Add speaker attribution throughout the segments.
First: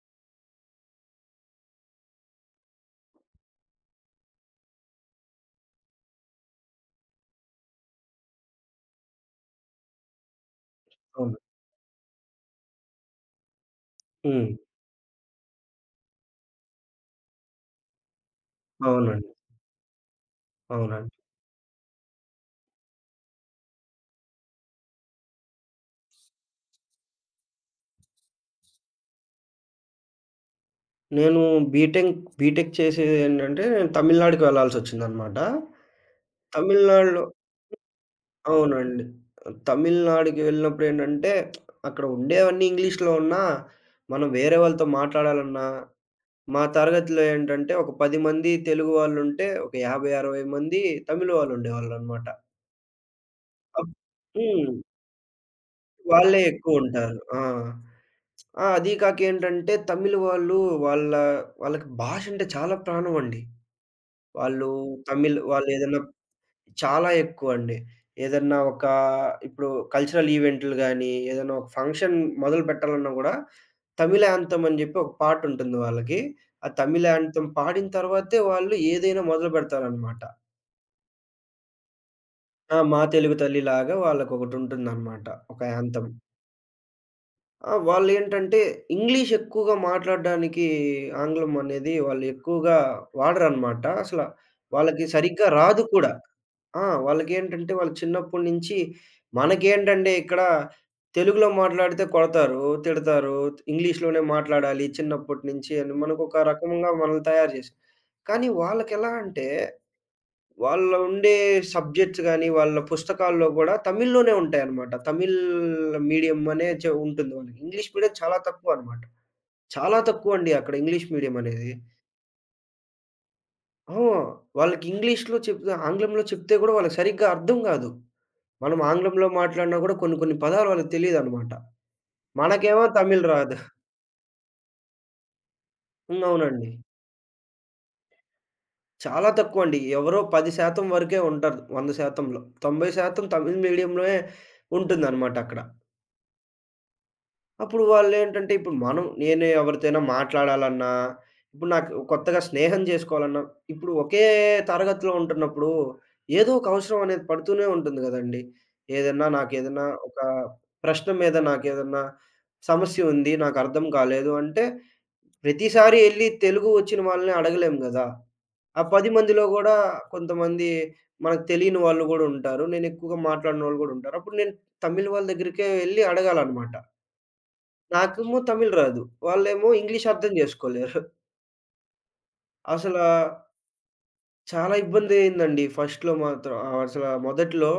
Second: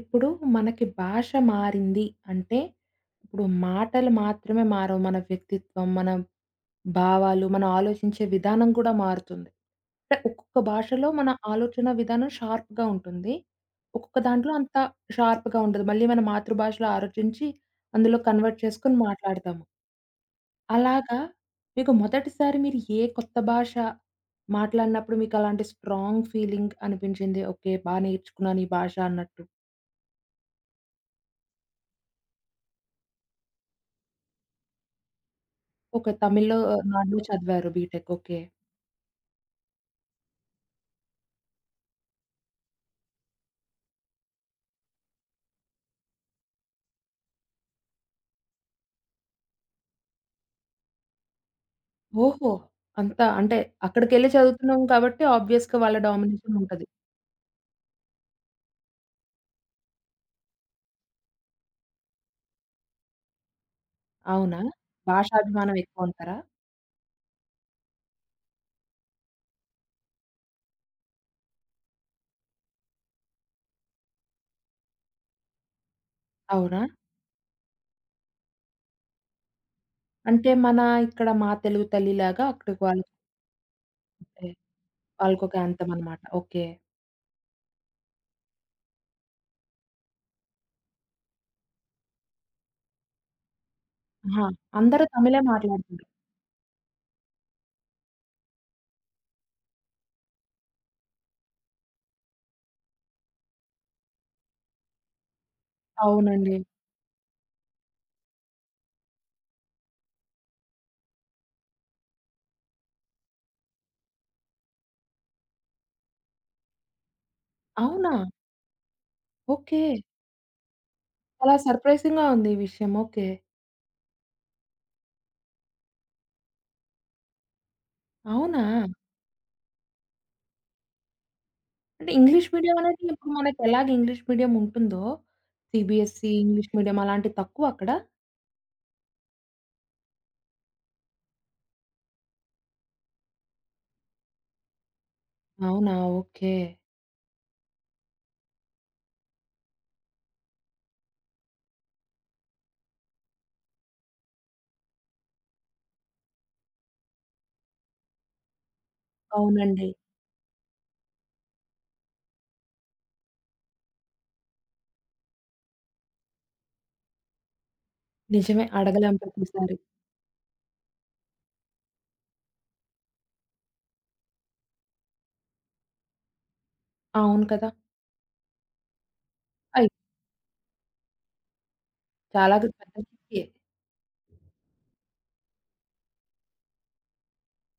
Speaker 1: ఇప్పుడు మనకి భాష మారింది అంటే, ఇప్పుడు మాటలు మాత్రమే మారవు. మన వ్యక్తిత్వం, మన భావాలు, మనం ఆలోచించే విధానం కూడా మారుతుంది. అంటే ఒక్కొక్క భాషలో మన
Speaker 2: అవును.
Speaker 1: ఆలోచన విధానం షార్ప్‌గా ఉంటుంది. ఒక్కొక్క దాంట్లో
Speaker 2: హ్మ్.
Speaker 1: అంత షార్ప్‌గా ఉండదు. మళ్ళీ మన మాతృభాషలో ఆలోచించి అందులో కన్వర్ట్ చేసుకొని
Speaker 2: అవునండి.
Speaker 1: మాట్లాడతాము.
Speaker 2: అవునండి.
Speaker 1: అలాగా మీకు మొదటిసారి మీరు ఏ కొత్త భాష మాట్లాడినప్పుడు మీకు అలాంటి స్ట్రాంగ్ ఫీలింగ్ అనిపించింది? ఓకే. బా నేర్చుకున్నాను ఈ భాష అన్నట్టు?
Speaker 2: నేను బీటెక్ బీటెక్ చేసేదేంటంటే నేను తమిళనాడుకి వెళ్ళాల్సొచ్చిందనమాట.
Speaker 1: ఓకే. తమిళ్ నాడులో
Speaker 2: తమిళనాడులో
Speaker 1: చదివారు బీటెక్. ఓకే.
Speaker 2: అవునండి. తమిళనాడుకి వెళ్ళినప్పుడేంటంటే, అక్కడ ఉండేవన్నీ ఇంగ్లీష్‌లో ఉన్నా, మనం వేరే వాళ్ళతో మాట్లాడాలన్నా, మా తరగతిలో ఏంటంటే ఒక 10 మంది తెలుగు వాళ్ళుంటే, ఒక 50, 60 మంది తమిళ్ వాళ్ళుండేవాళ్ళనమాట.
Speaker 1: ఓహో! అంతా అంటే
Speaker 2: అప్
Speaker 1: అక్కడికెళ్ళి
Speaker 2: హ్మ్.
Speaker 1: చదువుతున్నాం కాబట్టి ఆబ్వియస్‌గా వాళ్ళ
Speaker 2: వాళ్ళే
Speaker 1: డామినేషన్ ఉంటది.
Speaker 2: ఎక్కువుంటారు. ఆ! ఆ! అదీ కాక ఏంటంటే తమిళ్ వాళ్ళు వాళ్ళ వాళ్ళకి భాష అంటే చాలా ప్రాణం అండి.
Speaker 1: అవునా?
Speaker 2: వాళ్ళు తమిళ్
Speaker 1: భాషాభిమానం
Speaker 2: వాళ్ళేదన్నా
Speaker 1: ఎక్కువంటారా?
Speaker 2: చాలా ఎక్కువండి. ఏదన్నా ఒక ఇప్పుడు కల్చరల్ ఈవెంట్లు గాని, ఏదన్నా ఒక ఫంక్షన్ మొదలు పెట్టాలన్నా గూడా తమిళ్ యాంథమ్ అని జెప్పి ఒక పాటుంటుంది వాళ్ళకి. ఆ
Speaker 1: అవునా?
Speaker 2: తమిళ్ యాంథమ్ పాడిన తర్వాతే వాళ్ళు ఏదైనా మొదలు పెడతారనమాట.
Speaker 1: అంటే మన ఇక్కడ 'మా తెలుగు తల్లి'లాగా
Speaker 2: ఆ!
Speaker 1: అక్కడికి
Speaker 2: 'మా
Speaker 1: వాళ్ళకొక
Speaker 2: తెలుగు తల్లి' లాగా వాళ్ళకొకటుంటుందనమాట.
Speaker 1: వాళ్ళకొక
Speaker 2: ఒక
Speaker 1: యాంథమ్
Speaker 2: యాంథమ్.
Speaker 1: అనమాట. ఓకే.
Speaker 2: ఆ! వాళ్ళేంటంటే ఇంగ్లీష్ ఎక్కువగా మాట్లాడడానికి ఆంగ్లం అనేది వాళ్ళు ఎక్కువగా వాడరనమాట. అసల
Speaker 1: ఆహా! అందరూ
Speaker 2: వాళ్ళకి
Speaker 1: తమిళే
Speaker 2: సరిగ్గా రాదు
Speaker 1: మాట్లాడుతున్నారు.
Speaker 2: కూడా. ఆ! వాళ్ళకేంటంటే వాళ్ళు చిన్నప్పటి నుంచి మనకేంటంటే ఇక్కడ తెలుగులో మాట్లాడితే కొడతారు, తిడతారు. ఇంగ్లీష్‌లోనే మాట్లాడాలి చిన్నప్పటి నుంచి అని మనకొక
Speaker 1: అవునండి.
Speaker 2: రకంగా మనల్ని తయారు చేశారు. కానీ వాళ్ళకెలా అంటే వాళ్ళ ఉండే సబ్జెక్ట్స్ గాని, వాళ్ళ పుస్తకాల్లో గూడా తమిళ్‌లోనే ఉంటాయన్నమాట. తమిళ్ మీడియం అనే ఉంటుంది వాళ్ళకి. ఇంగ్లీష్
Speaker 1: అవునా?
Speaker 2: మీడియం చాలా తక్కువన్నమాట.
Speaker 1: ఓకే.
Speaker 2: చాలా తక్కువండి అక్కడ ఇంగ్లీష్ మీడియం
Speaker 1: చాలా
Speaker 2: అనేది.
Speaker 1: సర్ప్రైజింగ్‌గా ఉంది ఈ విషయం. ఓకే.
Speaker 2: ఆ! వాళ్ళకి ఇంగ్లీష్‌లో చెప్తే ఆంగ్లంలో చెప్తే గూడా వాళ్ళకి సరిగ్గా అర్థం గాదు.
Speaker 1: అవునా?
Speaker 2: మనం ఆంగ్లంలో మాట్లాడినా గూడా కొన్ని కొన్ని పదాలు వాళ్ళకి తెలీదన్నమాట.
Speaker 1: అంటే ఇంగ్లీష్ మీడియం
Speaker 2: మనకేమో
Speaker 1: అనేది
Speaker 2: తమిళ్
Speaker 1: ఇప్పుడు
Speaker 2: రాదు.
Speaker 1: మనకెలాగ ఇంగ్లీష్ మీడియం ఉంటుందో,
Speaker 2: హ్మ్.
Speaker 1: సీబీఎస్‌ఈ ఇంగ్లీష్
Speaker 2: అవునండి.
Speaker 1: మీడియం అలాంటివి తక్కువ అక్కడ?
Speaker 2: చాలా తక్కువండి. ఎవరో 10% వరకే ఉంటారు 100%లో. 90% తమిళ్ మీడియంలోనే ఉంటుందన్నమాట అక్కడ.
Speaker 1: అవునా! ఓకే.
Speaker 2: అప్పుడు వాళ్ళేంటంటే ఇప్పుడు నేను ఎవరితోనైనా మాట్లాడాలన్నా, ఇప్పుడు నాకు కొత్తగా స్నేహం చేసుకోవాలన్నా, ఇప్పుడు ఒకే తరగతిలో ఉంటున్నప్పుడు ఏదో ఒక అవసరం అనేది పడుతూనే ఉంటుంది గదండీ. నాకేదన్నా
Speaker 1: అవునండి.
Speaker 2: ఒక ప్రశ్న మీద నాకేదన్నా సమస్య ఉంది. నాకర్థం కాలేదు అంటే ప్రతిసారి ఎళ్లి తెలుగు వచ్చిన వాళ్ళని అడగలేం గదా!
Speaker 1: నిజమే.
Speaker 2: ఆ 10
Speaker 1: అడగలేం
Speaker 2: మందిలో గూడా
Speaker 1: ప్రతిసారి.
Speaker 2: కొంతమంది మనకు తెలియని వాళ్ళు గూడా ఉంటారు. నేను ఎక్కువగా మాట్లాడినోళ్ళు గూడా ఉంటారు. అప్పుడు నేను తమిళ్ వాళ్ళ దగ్గరికే వెళ్లి అడగాలన్నమాట.
Speaker 1: అవును కదా!
Speaker 2: నాకేమో తమిళ్ రాదు. వాళ్ళేమో
Speaker 1: అయ్!
Speaker 2: ఇంగ్లీష్ అర్థం జేసుకోలేరు.
Speaker 1: చాలా పెద్ద
Speaker 2: అసలా
Speaker 1: గిఫ్టే.
Speaker 2: చాలా ఇబ్బందయిందండి ఫస్ట్‌లో మాత్రం. అసల మొదట్లో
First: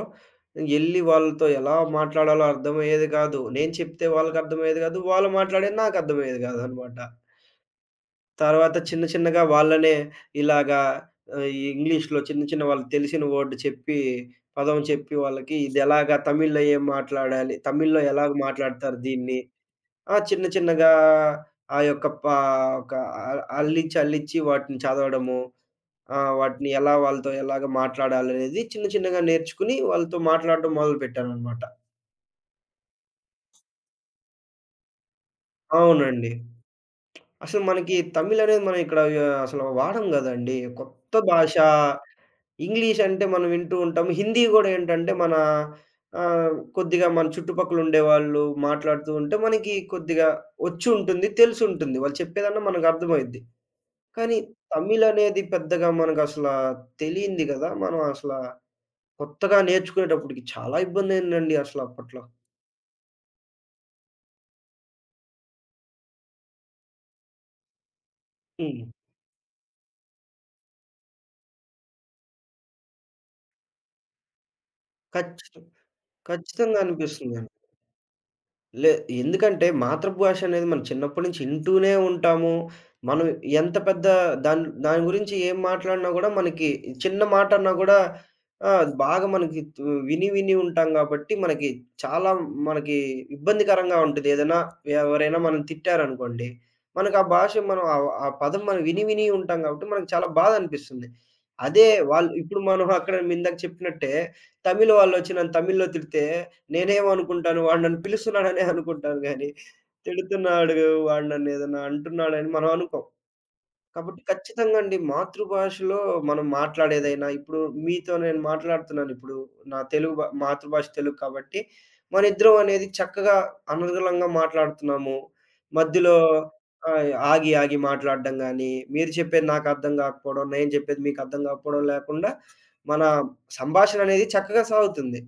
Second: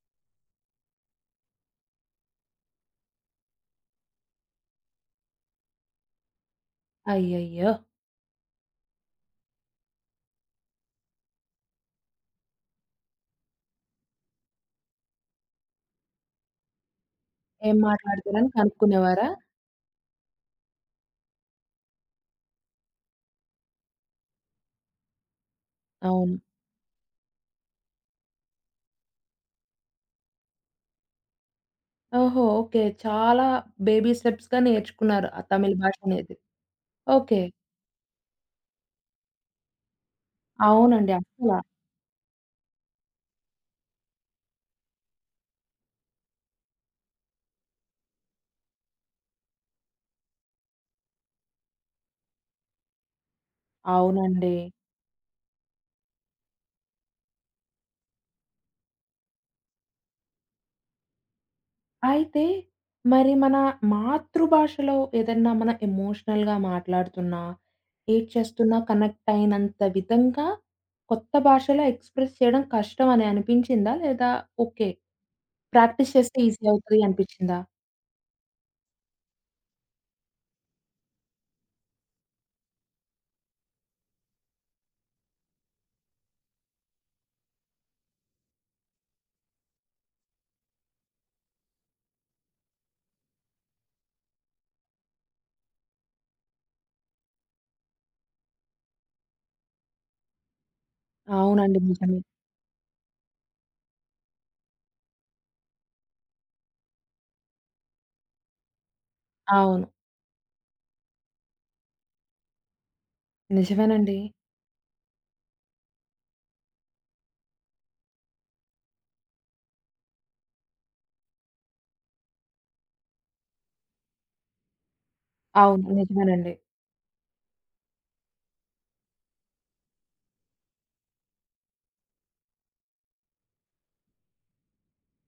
Speaker 2: ఎళ్లి వాళ్ళతో ఎలా మాట్లాడాలో అర్థమయ్యేది కాదు. నేను చెప్తే వాళ్ళకర్థమయ్యేది కాదు. వాళ్ళు మాట్లాడేది నాకర్థమయ్యేది కాదనమాట.
Speaker 1: అయ్యయ్యో!
Speaker 2: తర్వాత చిన్న చిన్నగా వాళ్ళనే ఇలాగా ఈ ఇంగ్లీష్‌లో చిన్న చిన్న వాళ్ళకి తెలిసిన వర్డ్ చెప్పి, పదం చెప్పి వాళ్ళకి ఇదెలాగా తమిళ్‌లో ఏం మాట్లాడాలి?
Speaker 1: ఏం
Speaker 2: తమిళ్‌లో ఎలాగ
Speaker 1: మాట్లాడతారని
Speaker 2: మాట్లాడతారు
Speaker 1: కనుక్కునేవారా?
Speaker 2: దీన్ని? ఆ! చిన్న చిన్నగా ఆ యొక్క పా ఒక అల్లిచ్చి, అల్లిచ్చి వాటిని చదవడము.
Speaker 1: అవును.
Speaker 2: వాటిని ఎలాగ మాట్లాడాలనేది చిన్న చిన్నగా నేర్చుకుని వాళ్ళతో మాట్లాడడం మొదలుపెట్టాననమాట.
Speaker 1: ఓహో! ఓకే. చాలా బేబీ స్టెప్స్‌గా నేర్చుకున్నారు. ఆ తమిళ్ భాష
Speaker 2: అవునండి.
Speaker 1: అనేది. ఓకే.
Speaker 2: అసలు మనకి తమిళనేది మనం ఇక్కడ అసలు వాడం గదండీ.
Speaker 1: అవునండి.
Speaker 2: కొత్త
Speaker 1: అస్సల.
Speaker 2: భాష. ఇంగ్లీష్ అంటే మనం వింటూ ఉంటాము. హిందీ గూడా ఏంటంటే మన కొద్దిగా మన చుట్టుపక్కల ఉండేవాళ్ళు మాట్లాడుతూ ఉంటే మనకి కొద్దిగా వచ్చుంటుంది, తెలిసుంటుంది. వాళ్ళు చెప్పేదన్నా మనకు అర్థమైద్ది. కానీ
Speaker 1: అవునండి.
Speaker 2: తమిళనేది పెద్దగా మనకసల తెలీంది గదా! మనం అసల కొత్తగా నేర్చుకునేటప్పటికి చాలా ఇబ్బందయిందండి అసల అప్పట్లో.
Speaker 1: అయితే, మరి మన మాతృభాషలో ఏదన్నా మనం ఎమోషనల్‌గా మాట్లాడుతున్నా, ఏడ్చేస్తున్నా
Speaker 2: హ్మ్.
Speaker 1: కనెక్ట్ అయినంత విధంగా కొత్త భాషలో ఎక్స్‌ప్రెస్ చేయడం కష్టం అని అనిపించిందా? లేదా ఓకే.
Speaker 2: ఖచ్చితం
Speaker 1: ప్రాక్టీస్ చేస్తే ఈజీ
Speaker 2: ఖచ్చితంగా
Speaker 1: అవుతది
Speaker 2: అనిపిస్తుంది.
Speaker 1: అనిపించిందా?
Speaker 2: లే ఎందుకంటే మాతృభాష అనేది మనం చిన్నప్పటి నుంచి ఇంటూనే ఉంటాము. మనం ఎంత పెద్ద దాని గురించి ఏం మాట్లాడినా గూడా మనకి చిన్న మాట అన్నా గూడా బాగా మనకి విని విని ఉంటాం గాబట్టి మనకి చాలా మనకి ఇబ్బందికరంగా ఉంటది. ఏదైనా ఎవరైనా మనల్ని తిట్టారనుకోండి. మనకు ఆ భాష మనం ఆ పదం మనం విని విని ఉంటాం గాబట్టి మనకు చాలా బాధ అనిపిస్తుంది.
Speaker 1: అవునండి.
Speaker 2: అదే
Speaker 1: నిజమే.
Speaker 2: వాళ్ళు ఇప్పుడు మనం అక్కడ ఇందాక చెప్పినట్టే తమిళ్ వాళ్ళొచ్చి నన్ను తమిళ్‌లో తిడితే నేనేమనుకుంటాను వాడు నన్ను పిలుస్తున్నాడనే అనుకుంటాను గానీ,
Speaker 1: అవును.
Speaker 2: తిడుతున్నాడు, వాడు నన్నేదన్నా అంటున్నాడని మనం అనుకోం.
Speaker 1: నిజమేనండి.
Speaker 2: కాబట్టి ఖచ్చితంగా అండి మాతృభాషలో మనం మాట్లాడేదైనా ఇప్పుడు మీతో నేను మాట్లాడుతున్నానిప్పుడు. నా తెలుగు భా మాతృభాష తెలుగు కాబట్టి, మనిద్దరం అనేది చక్కగా అనర్గళంగా మాట్లాడుతున్నాము.
Speaker 1: అవును.
Speaker 2: మధ్యలో
Speaker 1: నిజమేనండి.
Speaker 2: ఆగి ఆగి మాట్లాడడం గానీ, మీరు చెప్పేది నాకర్థం గాకపోవడం, నేను చెప్పేది మీకర్థం గాకపోవడం లేకుండా, మన సంభాషణ అనేది చక్కగా సాగుతుంది.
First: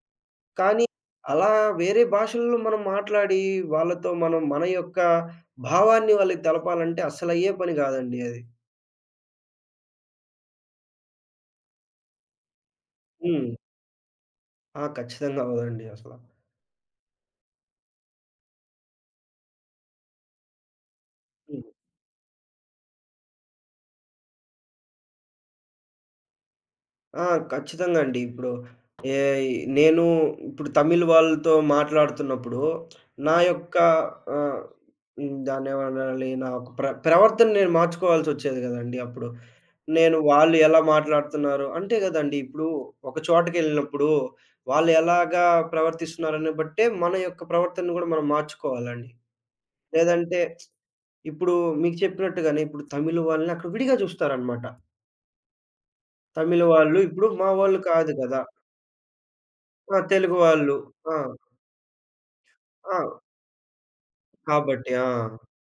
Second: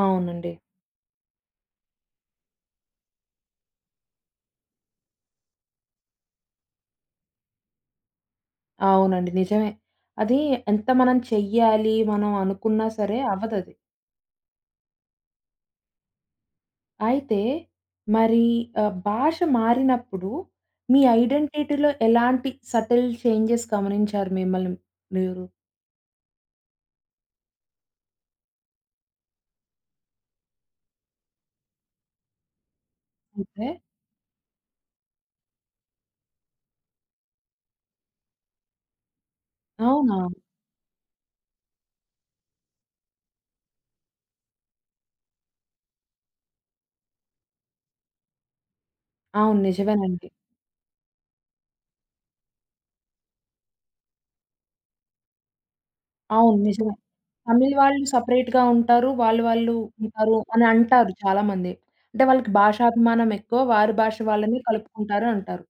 Speaker 1: అవునండి.
Speaker 2: కానీ అలా వేరే భాషల్లో మనం మాట్లాడి, వాళ్ళతో మనం మన యొక్క భావాన్ని వాళ్ళకి తెలపాలంటే అస్సలయ్యే పని కాదండి అది.
Speaker 1: అవునండి. నిజమే. అది ఎంత మనం చెయ్యాలి, మనం అనుకున్నా సరే
Speaker 2: హ్మ్.
Speaker 1: అవ్వదది.
Speaker 2: ఆ! ఖచ్చితంగా అవ్వదండి అసల.
Speaker 1: అయితే మరి భాష మారినప్పుడు మీ ఐడెంటిటీలో ఎలాంటి సటిల్ చేంజెస్ గమనించారు మిమ్మల్ని మీరు?
Speaker 2: ఆ! ఖచ్చితంగా అండి. ఇప్పుడు ఏ నేను ఇప్పుడు తమిళ్ వాళ్ళతో మాట్లాడుతున్నప్పుడు, నా
Speaker 1: అంటే
Speaker 2: యొక్క ఆహ్, దాన్నేమనాలి? నా యొక్క ప్రవర్తన నేను మార్చుకోవాల్సొచ్చేది గదండీ అప్పుడు. నేను
Speaker 1: అవునా?
Speaker 2: వాళ్ళు ఎలా మాట్లాడుతున్నారు అంతే గదండీ. ఇప్పుడు ఒక చోటకెళ్ళినప్పుడు వాళ్ళు ఎలాగా ప్రవర్తిస్తున్నారని బట్టే మన యొక్క ప్రవర్తనను గూడా మనం మార్చుకోవాలండి.
Speaker 1: అవును. నిజమేనండి.
Speaker 2: లేదంటే ఇప్పుడు మీకు చెప్పినట్టుగానే ఇప్పుడు తమిళ్ వాళ్ళని అక్కడ విడిగా జూస్తారనమాట.
Speaker 1: అవును.
Speaker 2: తమిళ్
Speaker 1: నిజమే.
Speaker 2: వాళ్ళు ఇప్పుడు మా
Speaker 1: తమిళ్
Speaker 2: వాళ్ళు
Speaker 1: వాళ్ళు
Speaker 2: కాదు గదా!
Speaker 1: సెపరేట్‌గా ఉంటారు. వాళ్ళు వాళ్ళు
Speaker 2: ఆ! తెలుగు
Speaker 1: ఉంటారు అని
Speaker 2: వాళ్ళు.
Speaker 1: అంటారు
Speaker 2: ఆ!
Speaker 1: చాలామంది. అంటే వాళ్ళకి
Speaker 2: ఆ!
Speaker 1: భాషాభిమానం ఎక్కువ. వారి భాష వాళ్ళని
Speaker 2: కాబట్టి. ఆ!
Speaker 1: కలుపుకుంటారు అంటారు.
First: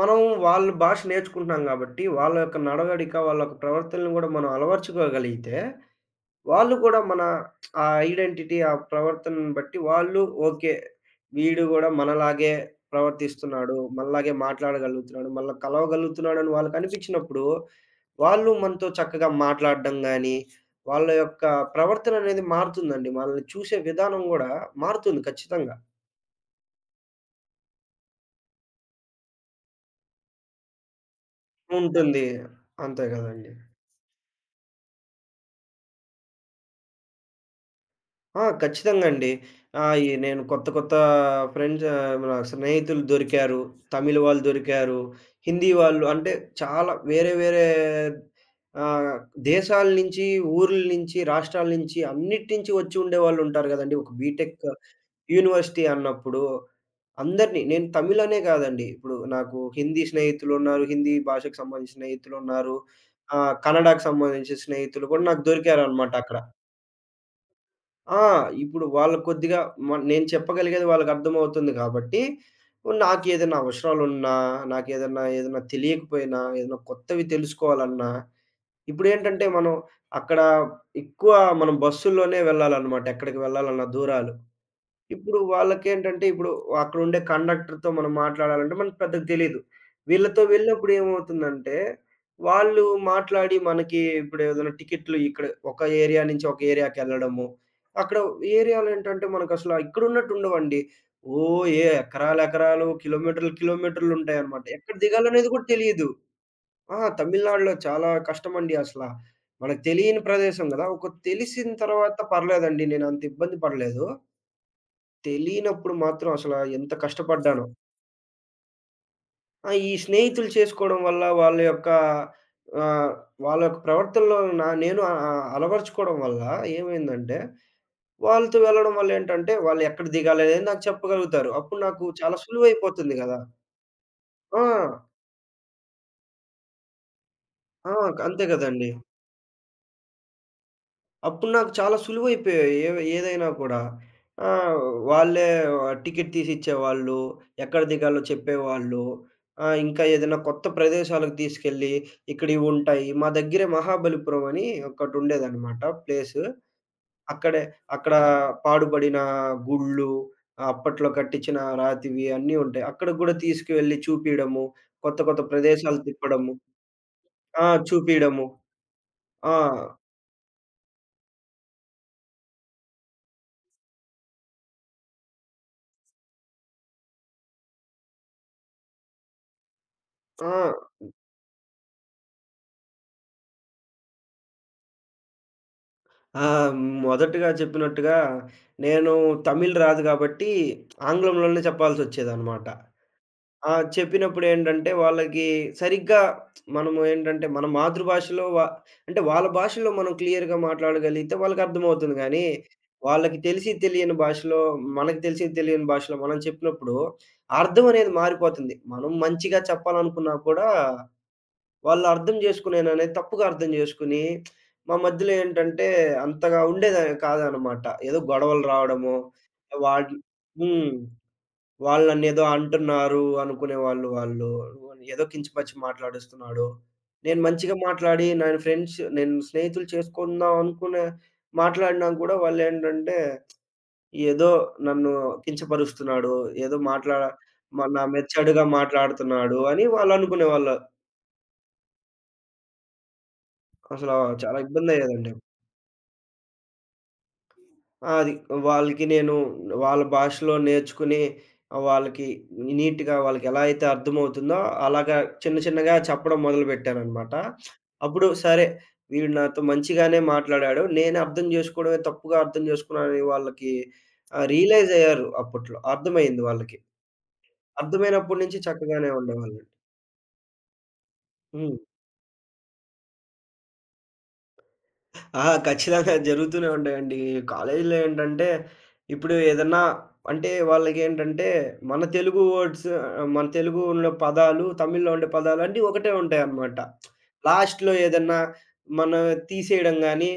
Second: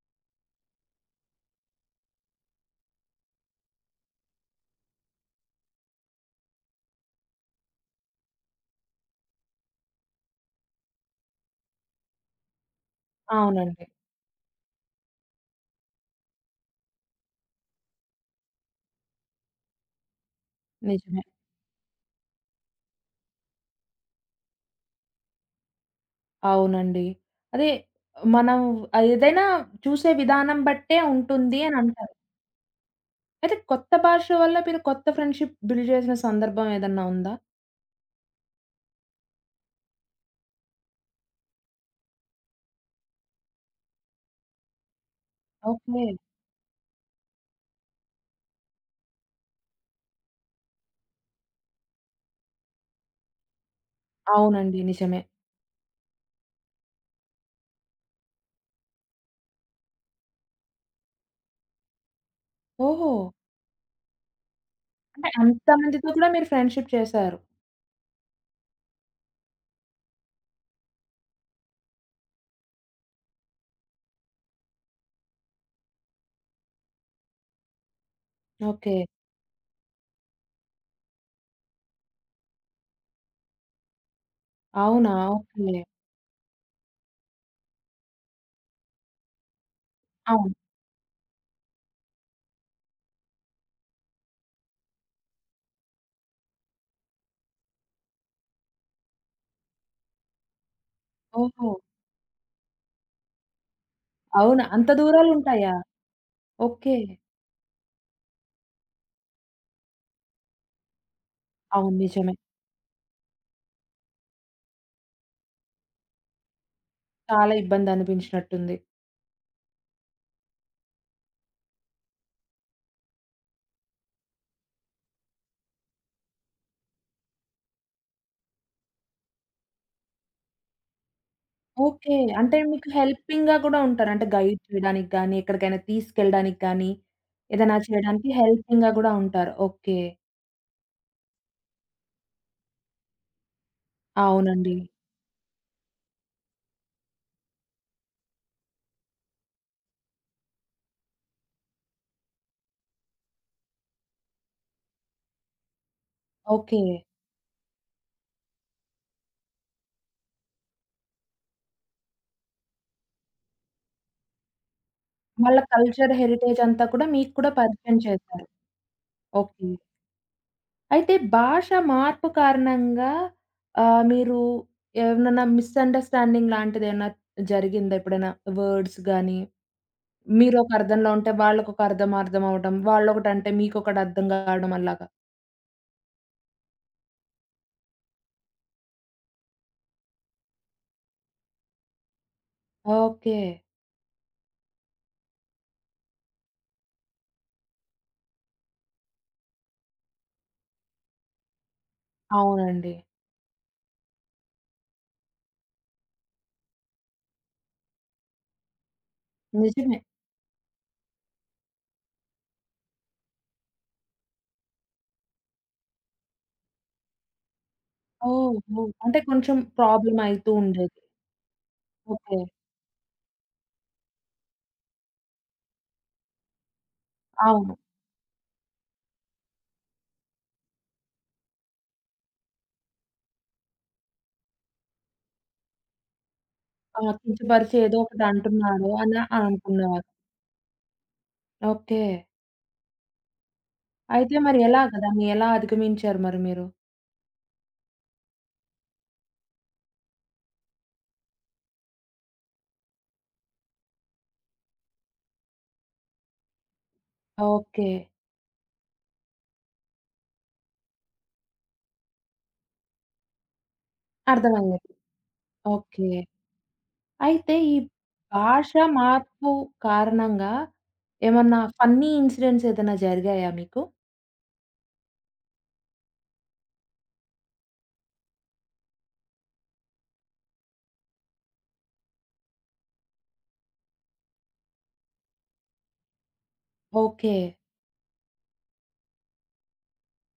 Speaker 2: మనం వాళ్ళ భాష నేర్చుకుంటున్నాం గాబట్టి, వాళ్ళ యొక్క నడవడిక, వాళ్ళ యొక్క ప్రవర్తనలను గూడా మనం అలవర్చుకోగలిగితే, వాళ్ళు కూడా మన ఆ ఐడెంటిటీ, ఆ ప్రవర్తనను బట్టి వాళ్ళు ఓకే. వీడు గూడా మనలాగే ప్రవర్తిస్తున్నాడు.
Speaker 1: అవునండి.
Speaker 2: మనలాగే మాట్లాడగలుగుతున్నాడు. మనలా కలవగలుగుతున్నాడని వాళ్ళకనిపించినప్పుడు, వాళ్ళు మనతో చక్కగా మాట్లాడడం గానీ, వాళ్ళ
Speaker 1: నిజమే.
Speaker 2: యొక్క ప్రవర్తన అనేది మారుతుందండి. మనల్ని చూసే విధానం గూడా మారుతుంది ఖచ్చితంగా.
Speaker 1: అవునండి. అదే మనం ఏదైనా చూసే విధానం బట్టే ఉంటుంది అని అంటారు.
Speaker 2: ఉంటుంది. అంతే గదండీ.
Speaker 1: అయితే కొత్త భాష వల్ల మీరు కొత్త ఫ్రెండ్‌షిప్ బిల్డ్ చేసిన సందర్భం ఏదన్నా ఉందా?
Speaker 2: ఆ! ఖచ్చితంగా అండి. ఈ నేను కొత్త కొత్త ఫ్రెండ్స్ మన స్నేహితులు దొరికారు. తమిళ్ వాళ్ళు దొరికారు. హిందీ
Speaker 1: ఓకే.
Speaker 2: వాళ్ళు అంటే చాలా వేరే వేరే ఆహ్, దేశాల నుంచి, ఊర్ల నుంచి, రాష్ట్రాల నుంచి అన్నిటి నుంచి వచ్చి ఉండేవాళ్ళు ఉంటారు గదండీ. ఒక బీటెక్
Speaker 1: అవునండి. నిజమే.
Speaker 2: యూనివర్సిటీ అన్నప్పుడు అందరిని నేను తమిళ్ అనే గాదండి. ఇప్పుడు నాకు హిందీ స్నేహితులున్నారు. హిందీ భాషకు సంబంధించిన స్నేహితులున్నారు.
Speaker 1: ఓహో!
Speaker 2: కన్నడకు సంబంధించిన స్నేహితులు కూడా
Speaker 1: అంటే
Speaker 2: నాకు
Speaker 1: అంతమందితో
Speaker 2: దొరికారనమాట
Speaker 1: కూడా
Speaker 2: అక్కడ.
Speaker 1: మీరు ఫ్రెండ్‌షిప్ చేశారు.
Speaker 2: ఆ! ఇప్పుడు వాళ్ళు కొద్దిగా నేను చెప్పగలిగేది వాళ్ళకర్థమవుతుంది కాబట్టి, నాకేదైనా అవసరాలున్నా, ఏదన్నా తెలియకపోయినా, ఏదన్నా కొత్తవి తెలుసుకోవాలన్నా,
Speaker 1: ఓకే.
Speaker 2: ఇప్పుడేంటంటే మనం అక్కడ ఎక్కువ మనం బస్సుల్లోనే వెళ్ళాలనమాట ఎక్కడికి వెళ్ళాలన్నా దూరాలు.
Speaker 1: అవునా?
Speaker 2: ఇప్పుడు
Speaker 1: ఓకే.
Speaker 2: వాళ్ళకేంటంటే ఇప్పుడు అక్కడుండే కండక్టర్‌తో మనం మాట్లాడాలంటే మనకు పెద్దగా తెలీదు. వీళ్ళతో
Speaker 1: అవును.
Speaker 2: వెళ్ళినప్పుడు ఏమవుతుందంటే, వాళ్ళు మాట్లాడి మనకి ఇప్పుడు ఏదైనా టికెట్లు ఇక్కడ ఒక ఏరియా నుంచి ఒక ఏరియాకెళ్ళడము. అక్కడ ఏరియాలో ఏంటంటే మనకసల ఇక్కడున్నట్టు ఉండవండి. ఓ
Speaker 1: ఓహో!
Speaker 2: ఎకరాలు ఎకరాలు, కిలోమీటర్లు
Speaker 1: అవునా?
Speaker 2: కిలోమీటర్లుంటాయన్నమాట.
Speaker 1: అంత
Speaker 2: ఎక్కడ దిగాలనేది కూడా
Speaker 1: దూరాలుంటాయా?
Speaker 2: తెలీదు.
Speaker 1: ఓకే.
Speaker 2: ఆ! తమిళనాడులో చాలా కష్టమండి అసల. మనకు తెలియని ప్రదేశం గదా! ఒక తెలిసిన
Speaker 1: అవును.
Speaker 2: తర్వాత
Speaker 1: నిజమే.
Speaker 2: పర్లేదండి నేనంత ఇబ్బంది పడలేదు. తెలీనప్పుడు మాత్రం అసల ఎంత
Speaker 1: చాలా
Speaker 2: కష్టపడ్డానో.
Speaker 1: ఇబ్బందనిపించినట్టుంది.
Speaker 2: ఆ! ఈ స్నేహితులు చేసుకోవడం వల్ల వాళ్ళ యొక్క ఆహ్, వాళ్ళ యొక్క ప్రవర్తనలో నేను ఆహ్, ఆహ్, అలవరుచుకోవడం వల్ల ఏమైందంటే, వాళ్ళతో వెళ్ళడం వల్ల ఏంటంటే, వాళ్ళు ఎక్కడ దిగాలి అనేది నాకు చెప్పగలుగుతారు. అప్పుడు నాకు
Speaker 1: ఓకే.
Speaker 2: చాలా
Speaker 1: అంటే మీకు
Speaker 2: సులువైపోతుంది గదా!
Speaker 1: హెల్పింగ్‌గా కూడా ఉంటారు. అంటే గైడ్
Speaker 2: ఆ!
Speaker 1: చేయడానికి గానీ, ఎక్కడికైనా తీసుకెళ్ళడానికి గానీ, ఏదైనా
Speaker 2: ఆ!
Speaker 1: చేయడానికి
Speaker 2: అంతే
Speaker 1: హెల్పింగ్‌గా
Speaker 2: గదండీ!
Speaker 1: గూడా ఉంటారు. ఓకే.
Speaker 2: అప్పుడు నాకు చాలా సులువైపోయాయి. ఏదైనా కూడా.
Speaker 1: అవునండి.
Speaker 2: ఆహ్, వాళ్ళే టికెట్ తీసిచ్చేవాళ్ళు. ఎక్కడ దిగాలో చెప్పేవాళ్ళు. ఇంకా ఏదైనా కొత్త ప్రదేశాలకు తీసుకెళ్ళి, ఇక్కడివుంటాయి. మా దగ్గరే మహాబలిపురం అని ఒకటుండేదనమాట ప్లేసు.
Speaker 1: ఓకే.
Speaker 2: అక్కడే అక్కడ పాడుబడిన గుళ్ళు, ఆ, అప్పట్లో కట్టించిన రాతివి అన్నీ ఉంటాయి. అక్కడికి గూడా తీసుకువెళ్ళి చూపియడము, కొత్త కొత్త
Speaker 1: వాళ్ళ
Speaker 2: ప్రదేశాలు
Speaker 1: కల్చర్,
Speaker 2: తిప్పడము.
Speaker 1: హెరిటేజ్ అంతా కూడా మీకు కూడా
Speaker 2: ఆ!
Speaker 1: పరిచయం చేశారు.
Speaker 2: చూపియడము. ఆ!
Speaker 1: ఓకే. అయితే భాష మార్పు కారణంగా మీరు ఏమన్నా మిస్‌అండర్‌స్టాండింగ్ లాంటిదేమన్నా జరిగిందా ఎప్పుడైనా? వర్డ్స్ గాని,
Speaker 2: ఆ!
Speaker 1: మీరొక అర్థంలో ఉంటే వాళ్ళకొక అర్థం అర్థం అవ్వడం, వాళ్ళొకటంటే మీకొకటి అర్థం కావడం అలాగా?
Speaker 2: ఆ! మొదటగా చెప్పినట్టుగా నేను తమిళ్ రాదు గాబట్టి, ఆంగ్లంలోనే చెప్పాల్సొచ్చేదనమాట.
Speaker 1: ఓకే.
Speaker 2: ఆ! చెప్పినప్పుడేంటంటే, వాళ్ళకి సరిగ్గా మనము ఏంటంటే, మన మాతృభాషలో వ అంటే వాళ్ళ భాషలో మనం క్లియర్‌గా మాట్లాడగలిగితే వాళ్ళకర్థమవుతుంది గానీ,
Speaker 1: అవునండి.
Speaker 2: వాళ్ళకి తెలిసి తెలియని భాషలో, మనకు తెలిసి తెలియని భాషలో మనం చెప్పినప్పుడు, అర్థమనేది మారిపోతుంది. మనం మంచిగా
Speaker 1: నిజమే.
Speaker 2: చెప్పాలనుకున్నా కూడా వాళ్ళు అర్థం చేసుకునేననే తప్పుగా అర్థం చేసుకొని, మా మధ్యలో ఏంటంటే అంతగా ఉండేది కాదనమాట. ఏదో
Speaker 1: ఓహ్!
Speaker 2: గొడవలు
Speaker 1: ఓహ్!
Speaker 2: రావడము,
Speaker 1: అంటే కొంచెం
Speaker 2: వాడి
Speaker 1: ప్రాబ్లమ్ అయితూ
Speaker 2: హ్మ్.
Speaker 1: ఉండేది.
Speaker 2: వాళ్ళు
Speaker 1: ఓకే.
Speaker 2: నన్నేదో అంటున్నారు అనుకునేవాళ్ళు వాళ్ళు. ఏదో కించపరిచి మాట్లాడేస్తున్నాడు. నేను మంచిగా
Speaker 1: అవును.
Speaker 2: మాట్లాడి నేను స్నేహితులు చేసుకుందాం అనుకునే మాట్లాడినా కూడా వాళ్ళేంటంటే ఏదో నన్ను కించపరుస్తున్నాడు. ఏదో
Speaker 1: ఆ!
Speaker 2: మాట్లా
Speaker 1: కించపరిచి ఏదో
Speaker 2: నా
Speaker 1: ఒకటి
Speaker 2: మీద చెడుగా
Speaker 1: అంటున్నాడు అని
Speaker 2: మాట్లాడుతున్నాడు అని
Speaker 1: అనుకునేవారు.
Speaker 2: వాళ్ళనుకునేవాళ్ళు.
Speaker 1: ఓకే.
Speaker 2: అసల
Speaker 1: అయితే మరి
Speaker 2: చాలా
Speaker 1: ఎలా దాన్ని
Speaker 2: ఇబ్బందయ్యేదండి.
Speaker 1: ఎలా అధిగమించారు మరి మీరు?
Speaker 2: ఆ! అది. వాళ్ళకి నేను వాళ్ళ భాషలో నేర్చుకుని వాళ్ళకి నీట్‌గా వాళ్ళకెలా అయితే అర్థమవుతుందో అలాగా చిన్న చిన్నగా చెప్పడం మొదలుపెట్టాననమాట.
Speaker 1: ఓకే.
Speaker 2: అప్పుడు సరే వీడు నాతో మంచిగానే మాట్లాడాడు. నేను అర్థం చేసుకోవడమే తప్పుగా అర్థం చేసుకున్నానని వాళ్ళకి
Speaker 1: అర్థమయ్యేది.
Speaker 2: రియలైజ్ అయ్యారు అప్పట్లో.
Speaker 1: ఓకే.
Speaker 2: అర్థమైంది వాళ్ళకి.
Speaker 1: అయితే ఈ
Speaker 2: అర్థమైనప్పటి నుంచి
Speaker 1: భాష
Speaker 2: చక్కగానే
Speaker 1: మార్పు
Speaker 2: ఉండేవాళ్ళండి.
Speaker 1: కారణంగా ఏమన్నా
Speaker 2: హ్మ్.
Speaker 1: ఫన్నీ ఇన్సిడెంట్స్ ఏదైనా జరిగాయా మీకు?
Speaker 2: ఆ! ఖచ్చితంగా జరుగుతూనే ఉంటాయండి. కాలేజీలో ఏంటంటే, ఇప్పుడు ఏదన్నా అంటే వాళ్ళకేంటంటే, మన తెలుగు వర్డ్స్ మన తెలుగు ఉన్న పదాలు, తమిళ్‌లో ఉండే పదాలు అన్నీ ఒకటే ఉంటాయన్నమాట.
Speaker 1: ఓకే.
Speaker 2: లాస్ట్‌లో ఏదన్నా మనం తీసేయడం గానీ,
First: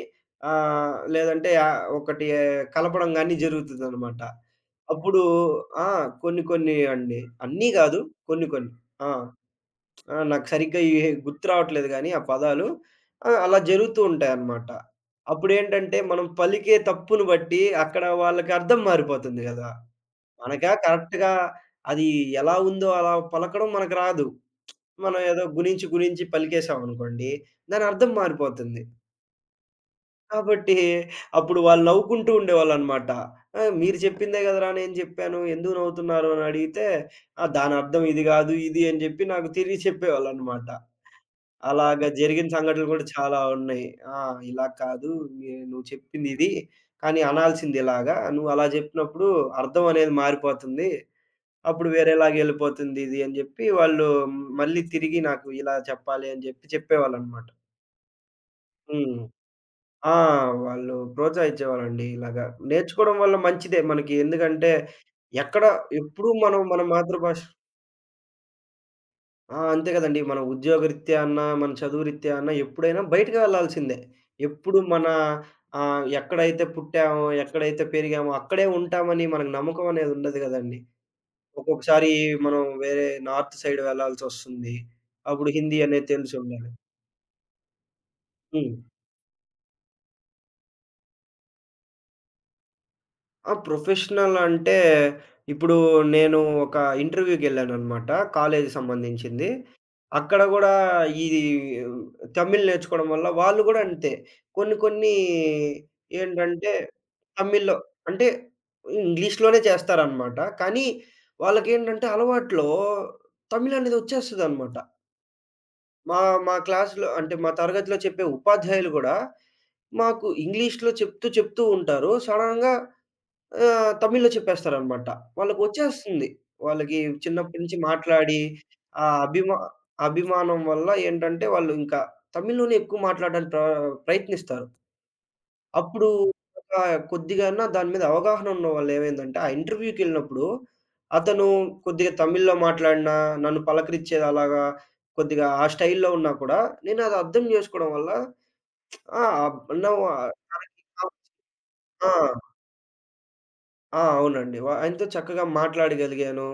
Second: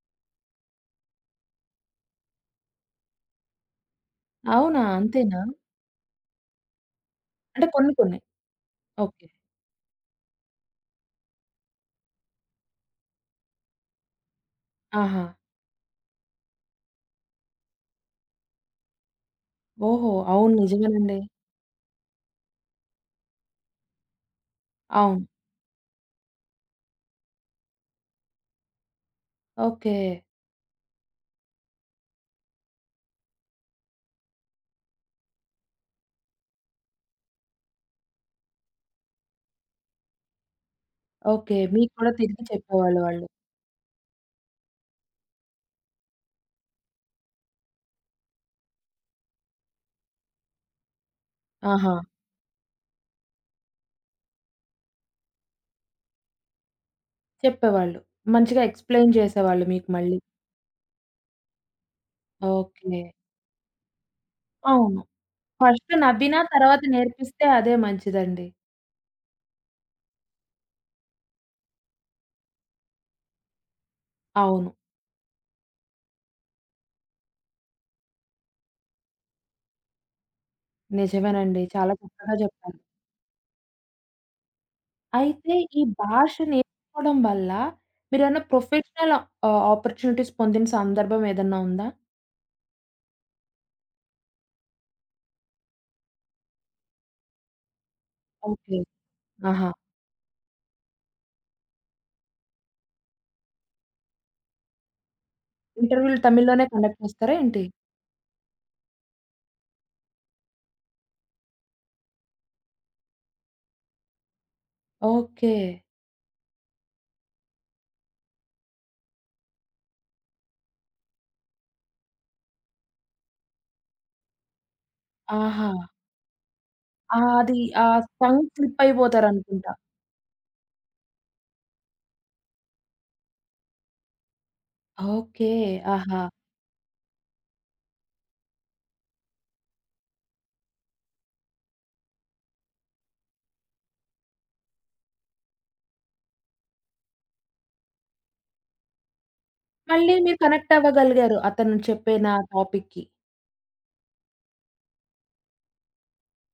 Speaker 2: లేదంటే ఒకటి కలపడం గానీ జరుగుతదనమాట.
Speaker 1: అవునా?
Speaker 2: అప్పుడు
Speaker 1: అంతేనా?
Speaker 2: ఆ! కొన్ని కొన్ని అండి.
Speaker 1: అంటే
Speaker 2: అన్నీ
Speaker 1: కొన్ని
Speaker 2: గాదు.
Speaker 1: కొన్ని.
Speaker 2: కొన్ని కొన్ని. ఆ!
Speaker 1: ఓకే.
Speaker 2: ఆ! నాకు సరిగ్గా గుర్తు రావట్లేదు గానీ ఆ పదాలు. ఆ! అలా జరుగుతూ ఉంటాయన్నమాట.
Speaker 1: ఆహా!
Speaker 2: అప్పుడేంటంటే మనం పలికే తప్పును బట్టి అక్కడ వాళ్ళకి అర్థం మారిపోతుంది గదా!
Speaker 1: ఓహో! అవును.
Speaker 2: మనకా
Speaker 1: నిజమేనండి.
Speaker 2: కరెక్ట్‌గా అది ఎలా ఉందో అలా పలకడం మనకు రాదు. మనం
Speaker 1: అవును.
Speaker 2: ఏదో గుణించి, గుణించి పలికేసామనుకోండి దాని అర్థం మారిపోతుంది.
Speaker 1: ఓకే.
Speaker 2: కాబట్టి అప్పుడు వాళ్ళు నవ్వుకుంటూ ఉండేవాళ్ళన్నమాట. "ఆ! మీరు చెప్పిందే గదరా! నేను చెప్పాను. ఎందుకు నవ్వుతున్నారు?" అని అడిగితే, "ఆ! దానర్థం ఇది గాదు, ఇది" అని జెప్పి నాకు తిరిగి చెప్పేవాళ్ళన్నమాట.
Speaker 1: ఓకే. మీకు
Speaker 2: అలాగా
Speaker 1: కూడా తిరిగి
Speaker 2: జరిగిన సంఘటనలు
Speaker 1: చెప్పేవాళ్ళు
Speaker 2: కూడా
Speaker 1: వాళ్ళు.
Speaker 2: చాలా ఉన్నాయి. ఆ! ఇలా కాదు నువ్వు చెప్పిందిది. కానీ అనాల్సింది ఇలాగా. నువ్వు అలా చెప్పినప్పుడు అర్థం అనేది మారిపోతుంది. అప్పుడు
Speaker 1: ఆహా!
Speaker 2: వేరేలాగెళ్ళిపోతుంది ఇది అని జెప్పి వాళ్ళు మళ్ళీ తిరిగి నాకు ఇలా చెప్పాలి అని జెప్పి చెప్పేవాళ్ళనమాట.
Speaker 1: చెప్పేవాళ్ళు. మంచిగా ఎక్స్‌ప్లెయిన్
Speaker 2: హ్మ్.
Speaker 1: చేసేవాళ్ళు మీకు
Speaker 2: ఆ!
Speaker 1: మళ్ళీ.
Speaker 2: వాళ్ళు ప్రోత్సహించేవాళ్ళండి ఇలాగా.
Speaker 1: ఓకే.
Speaker 2: నేర్చుకోవడం వల్ల మంచిదే మనకి. ఎందుకంటే
Speaker 1: అవును.
Speaker 2: ఎక్కడ
Speaker 1: ఫస్ట్
Speaker 2: ఎప్పుడూ
Speaker 1: నవ్వినా
Speaker 2: మనం
Speaker 1: తర్వాత
Speaker 2: మన మాతృభాష
Speaker 1: నేర్పిస్తే అదే మంచిదండి.
Speaker 2: ఆ! అంతే గదండీ. మన ఉద్యోగరీత్యా అన్నా, మన చదువురీత్యా అన్నా ఎప్పుడైనా బయటికి వెళ్ళాల్సిందే.
Speaker 1: అవును.
Speaker 2: ఎప్పుడు మన ఎక్కడైతే పుట్టామో, ఎక్కడైతే పెరిగామో అక్కడే ఉంటామని మనకు నమ్మకం అనేది ఉండదు గదండీ.
Speaker 1: నిజమేనండి. చాలా
Speaker 2: ఒక్కొక్కసారి
Speaker 1: చక్కగా
Speaker 2: మనం
Speaker 1: చెప్పారు.
Speaker 2: వేరే నార్త్ సైడ్ వెళ్ళాల్సొస్తుంది. అప్పుడు
Speaker 1: అయితే
Speaker 2: హిందీ
Speaker 1: ఈ
Speaker 2: అనేది
Speaker 1: భాష
Speaker 2: తెలిసుండాలి.
Speaker 1: నేర్చుకోవడం వల్ల మీరేమన్నా
Speaker 2: హ్మ్.
Speaker 1: ప్రొఫెషనల్ ఆపర్చునిటీస్ పొందిన సందర్భం ఏదన్నా ఉందా?
Speaker 2: ఆ! ప్రొఫెషనల్ అంటే, ఇప్పుడు నేను ఒక ఇంటర్‌వ్యూకెళ్ళాననమాట. College
Speaker 1: okay.
Speaker 2: సంబంధించింది.
Speaker 1: ఆహా!
Speaker 2: అక్కడ గూడా ఈ తమిళ్ నేర్చుకోవడం వల్ల వాళ్ళు గూడా అంతే. కొన్ని కొన్ని
Speaker 1: ఇంటర్వ్యూలు తమిళ్‌లోనే
Speaker 2: ఏంటంటే,
Speaker 1: కండక్ట్ చేస్తారా ఏంటి?
Speaker 2: తమిళ్‌లో అంటే ఇంగ్లీష్‌లోనే చేస్తారనమాట. కానీ వాళ్ళకేంటంటే అలవాట్లో తమిళ్ అనేది వచ్చేస్తదనమాట.
Speaker 1: ఓకే.
Speaker 2: మా మా క్లాస్‌లో అంటే మా తరగతిలో చెప్పే ఉపాధ్యాయులు గూడా, మాకు ఇంగ్లీష్‌లో చెప్తూ చెప్తూ ఉంటారు. సడెన్‌గా ఆ! తమిళ్‌లో చెప్పేస్తారనమాట.
Speaker 1: ఆహా!
Speaker 2: వాళ్ళకొచ్చేస్తుంది. వాళ్ళకి
Speaker 1: ఆ! అది
Speaker 2: చిన్నప్పటి నుంచి
Speaker 1: ఆ
Speaker 2: మాట్లాడి
Speaker 1: టంగ్ స్లిప్
Speaker 2: ఆ అభిమా
Speaker 1: అయిపోతారనుకుంటా.
Speaker 2: అభిమానం వల్ల ఏంటంటే, వాళ్ళు ఇంకా తమిళ్‌లోనే ఎక్కువ మాట్లాడడానికి ప్రయత్నిస్తారు.
Speaker 1: ఓకే.
Speaker 2: అప్పుడు
Speaker 1: ఆహా!
Speaker 2: ఒక కొద్దిగన్నా దాని మీద అవగాహన ఉన్నవాళ్ళు ఏమైందంటే, ఆ ఇంటర్వ్యూకెళ్ళినప్పుడు అతను కొద్దిగా తమిళ్‌లో మాట్లాడినా, నన్ను పలకరించేది అలాగా కొద్దిగా ఆ స్టైల్‌లో ఉన్నా కూడా నేనది అర్థం జేసుకోవడం వల్ల ఆ! అప్ నౌ
Speaker 1: మళ్ళీ
Speaker 2: ఆ!
Speaker 1: మీరు కనెక్ట్
Speaker 2: కరెక్ట్.
Speaker 1: అవ్వగలిగారు. అతను
Speaker 2: ఆ!
Speaker 1: చెప్పిన టాపిక్‌కి.
Speaker 2: ఆ! అవునండి. ఆయనతో చక్కగా మాట్లాడగలిగాను.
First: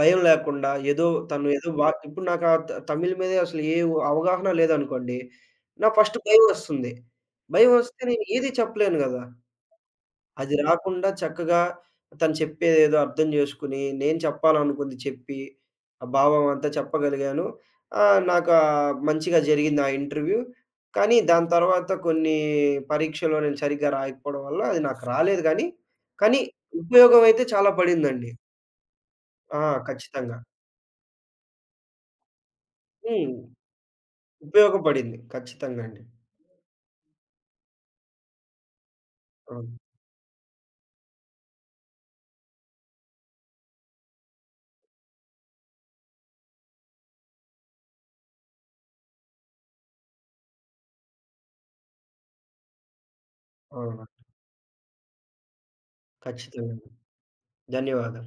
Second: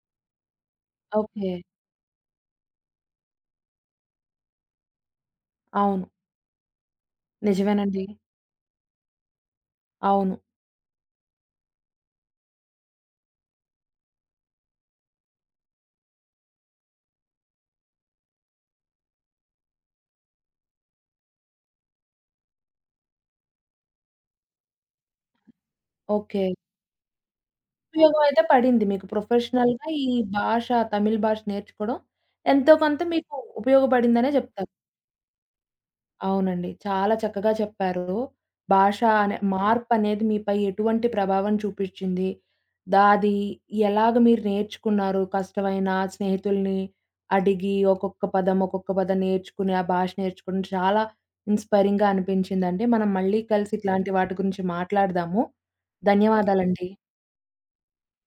Speaker 2: భయం లేకుండా ఏదో తను
Speaker 1: ఓకే.
Speaker 2: ఏదో వా ఇప్పుడు నాకు ఆ త తమిళ్ మీద అసలు అవగాహన లేదనుకోండి. నాకు
Speaker 1: అవును.
Speaker 2: ఫస్ట్ భయమేస్తుంది. భయమేస్తే
Speaker 1: నిజమేనండి.
Speaker 2: నేను ఏది చెప్పలేను గదా!
Speaker 1: అవును.
Speaker 2: అది రాకుండా చక్కగా తను చెప్పేదేదో అర్థం చేసుకొని, నేను చెప్పాలనుకుంది చెప్పి, ఆ భావం అంతా చెప్పగలిగాను. నాకు మంచిగా జరిగింది ఆ ఇంటర్వ్యూ. కానీ దాని తర్వాత కొన్ని పరీక్షలో నేను సరిగ్గా రాయకపోవడం వల్ల అది నాకు రాలేదు గానీ, కానీ
Speaker 1: ఓకే.
Speaker 2: ఉపయోగం అయితే చాలా
Speaker 1: ఉపయోగం
Speaker 2: పడిందండి.
Speaker 1: అయితే పడింది మీకు.
Speaker 2: ఆ!
Speaker 1: ప్రొఫెషనల్‌గా ఈ
Speaker 2: ఖచ్చితంగా.
Speaker 1: భాష తమిళ్ భాష నేర్చుకోవడం ఎంతో కొంత మీకు
Speaker 2: హ్మ్.
Speaker 1: ఉపయోగపడిందనే చెప్తారు.
Speaker 2: ఉపయోగపడింది. ఖచ్చితంగా అండి.
Speaker 1: అవునండి. చాలా చక్కగా చెప్పారు. భాష అనే
Speaker 2: అవును.
Speaker 1: మార్పనేది మీపై ఎటువంటి ప్రభావం చూపిచ్చింది? దా అది ఎలాగ మీరు నేర్చుకున్నారు? కష్టమైన స్నేహితుల్ని అడిగి ఒక్కొక్క పదం, ఒక్కొక్క పదం నేర్చుకుని, ఆ భాష నేర్చుకుని చాలా ఇన్‌స్పైరింగ్‌గా అనిపించిందండి. మనం మళ్ళీ కలిసి
Speaker 2: అవును.
Speaker 1: ఇట్లాంటి వాటి గురించి మాట్లాడదాము.
Speaker 2: ఖచ్చితంగా.
Speaker 1: ధన్యవాదాలండి.
Speaker 2: ధన్యవాదాలు.